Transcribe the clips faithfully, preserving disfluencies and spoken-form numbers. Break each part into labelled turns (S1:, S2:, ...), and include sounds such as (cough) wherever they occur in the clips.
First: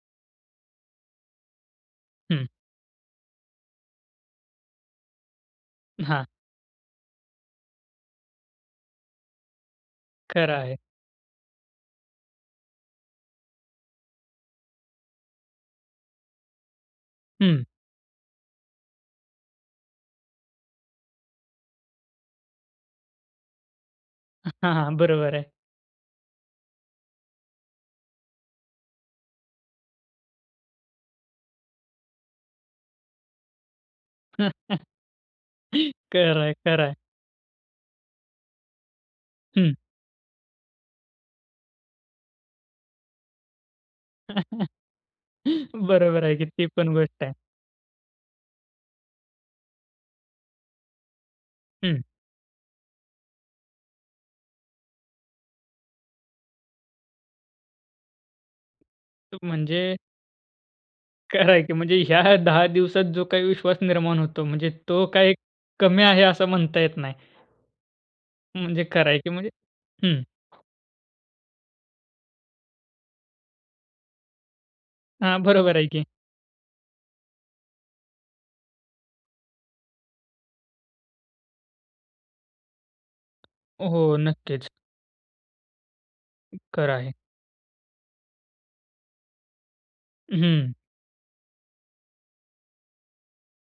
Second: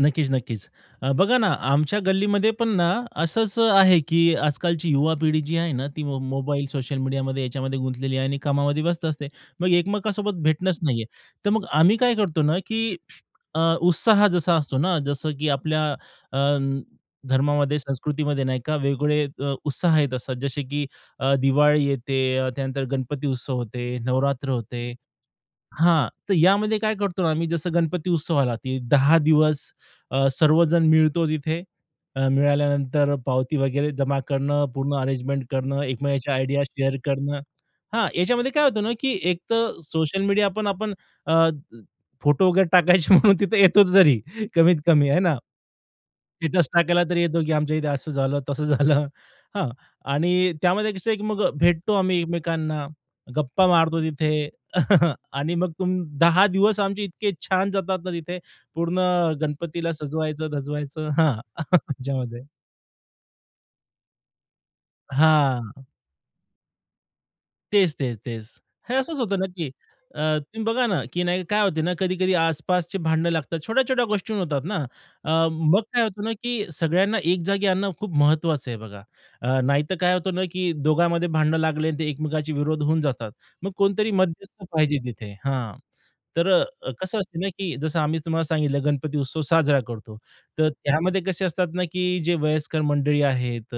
S1: नक्कीच, नक्कीच. अ, बघा ना, आमच्या
S2: हम्म.
S1: गल्लीमध्ये पण ना, असंच आहे, की आज-कालची युवा पिढी जी आहे ना, ती मो
S2: हां.
S1: मोबाईल, सोशल मीडियामध्ये याच्यामध्ये गुंतलेली आहे आणि कामामध्ये व्यस्त असते, मग एकमेकांसोबत
S2: खरं आहे.
S1: भेटणंच नाहीये. तर मग आम्ही काय करतो ना, की अ, उत्साह जसा असतो ना, जसं की आपल्या अ,
S2: हम्म.
S1: धर्मामध्ये, संस्कृतीमध्ये नाही का वेगवेगळे अ, उत्साह येत असतात. जसे, की अ, दिवाळी येते, त्यानंतर गणपती उत्सव होतो, नवरात्र
S2: (chuckles) हां,
S1: होतं.
S2: हां. बरोबर आहे.
S1: हां, तर यामध्ये काय करतो ना आम्ही, जसं गणपती उत्सव आला, की दहा दिवस अ, सर्वजण मिळतो तिथे. अ, मिळाल्यानंतर पावती वगैरे जमा करणं, पूर्ण अरेंजमेंट करणं,
S2: (chuckles)
S1: एकमेकाच्या
S2: खरं आहे,
S1: आयडिया
S2: खरं आहे.
S1: शेअर करणं. हां, याच्यामध्ये काय होतं ना, की
S2: हम्म.
S1: एकतर सोशल मीडियापण आपण अ, फोटो वगैरे टाकायचे म्हणून तिथे येतो तरी
S2: (chuckles)
S1: कमीत-कमी आहे ना.
S2: बरोबर आहे, की ती
S1: स्टेटस
S2: पण
S1: टाकायला तरी
S2: गोष्ट आहे.
S1: येतो, की आमच्या इथे असं झालं, तसं झालं. हां आणि त्यामध्ये कसं आहे, की मग भेटतो
S2: हम्म.
S1: आम्ही एकमेकांना, गप्पा मारतो तिथे (chuckles) आणि मग तिथून दहा दिवस आमचे इतके छान जातात ना तिथे, पूर्ण गणपतीला
S2: म्हणजे
S1: सजवायचं-धजवायचं. हां,
S2: करायची,
S1: (chuckles)
S2: म्हणजे ह्या
S1: त्याच्यामध्ये.
S2: दहा दिवसात जो काही विश्वास निर्माण होतो, म्हणजे तो काही
S1: हां.
S2: कमी आहे, असं म्हणता येत नाही.
S1: तेच, तेच, तेच.
S2: म्हणजे
S1: हे असंच
S2: करायची
S1: होतं ना,
S2: म्हणजे
S1: की अ,
S2: हम्म.
S1: तुम्ही बघा ना, की नाही काय होतं ना कधी-कधी आसपासचे भांड लागतात, छोट्या-छोट्या गोष्टी होतात ना. अ,
S2: हां, बरोबर
S1: मग
S2: आहे
S1: काय
S2: की.
S1: होतं ना, की सगळ्यांना एक जागी आणणं, खूप महत्त्वाचं आहे बघा. अ, नाहीतर काय होतं ना, की दोघांमध्ये भांड लागले आणि ते एकमेकांचे विरोध होऊन जातात, मग
S2: हो,
S1: कोणतरी
S2: हो,
S1: मध्यस्थ
S2: नक्कीच.
S1: पाहिजे तिथे. हां, तर अ,
S2: खरं आहे.
S1: कसं असतं ना, की जसं आम्ही तुम्हाला सांगितलं, गणपती उत्सव साजरा करतो, तर
S2: हम्म.
S1: त्यामध्ये कसे असतात ना, की जे वयस्कर मंडळी आहेत,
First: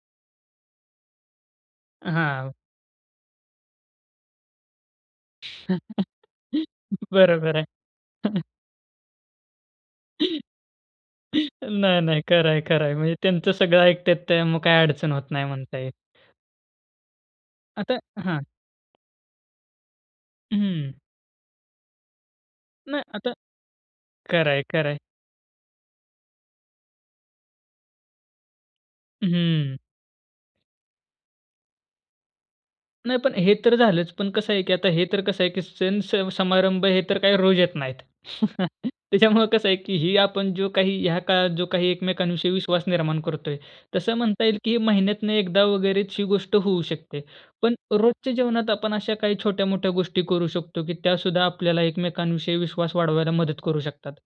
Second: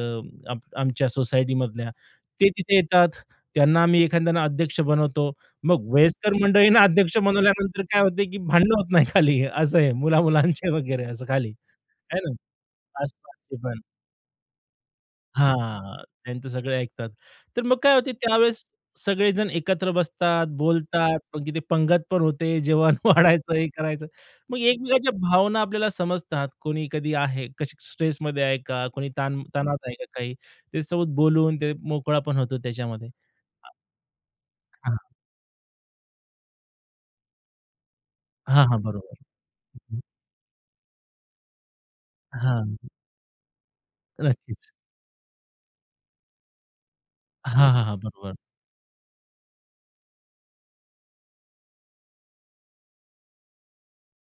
S1: आम आमच्या सोसायटीमधल्या, ते
S2: हां.
S1: तिथे येतात. त्यांना आम्ही एखाद्याने अध्यक्ष बनवतो. मग
S2: (chuckles)
S1: वयस्कर मंडळींना अध्यक्ष
S2: बरोबर आहे.
S1: बनवल्यानंतर काय होतं, की
S2: (chuckles)
S1: भांडणं होत नाही खाली, असं आहे
S2: (chuckles)
S1: मुला-मुलांचं वगैरे असं खाली,
S2: नाही,
S1: आहे
S2: नाही,
S1: ना.
S2: खरं आहे. खरं आहे, म्हणजे
S1: असं आहे
S2: त्यांचं
S1: ते पण
S2: सगळं ऐकतात ते मग काही अडचण होत नाही, म्हणता येईल.
S1: हां, त्यांचं सगळे ऐकतात. तर मग काय
S2: आता
S1: होतं
S2: हां.
S1: त्यावेळेस सगळेजण एकत्र बसतात,
S2: हम्म.
S1: बोलतात. अगदी पंगतपण होते, जेवण
S2: नाही आता
S1: वाढायचं हे करायचं.
S2: खरं
S1: मग
S2: आहे, खरं आहे.
S1: एकमेकांच्या भावना आपल्याला समजतात. कोणी कधी आहे, कशी स्ट्रेसमध्ये आहे का, कोणी
S2: हम्म.
S1: ताण-तणावात आहे का काही, ते सोबत बोलून, ते मोकळेपणा होतो त्याच्यामध्ये.
S2: नाही, पण हे तर झालंच, पण कसं आहे, की आता
S1: हां.
S2: हे तर कसं आहे, की सण-स समारंभ हे तर काही रोज येत नाहीत.
S1: हां, हां,
S2: (chuckles)
S1: बरोबर.
S2: त्याच्यामुळं कसं आहे, की ही आपण जो काही, ह्या काळात जो काही एकमेकांविषयी
S1: हां.
S2: विश्वास निर्माण करतोय. तसं म्हणता येईल,
S1: नक्कीच.
S2: की ही महिन्यातनं एकदा वगैरेची गोष्ट होऊ शकते,
S1: हां,
S2: पण
S1: हां, हां.
S2: रोजच्या
S1: बरोबर.
S2: जीवनात आपण अशा काही छोट्या-मोठ्या गोष्टी करू शकतो, की त्या सुद्धा आपल्याला एकमेकांविषयी विश्वास वाढवायला मदत करू शकतात?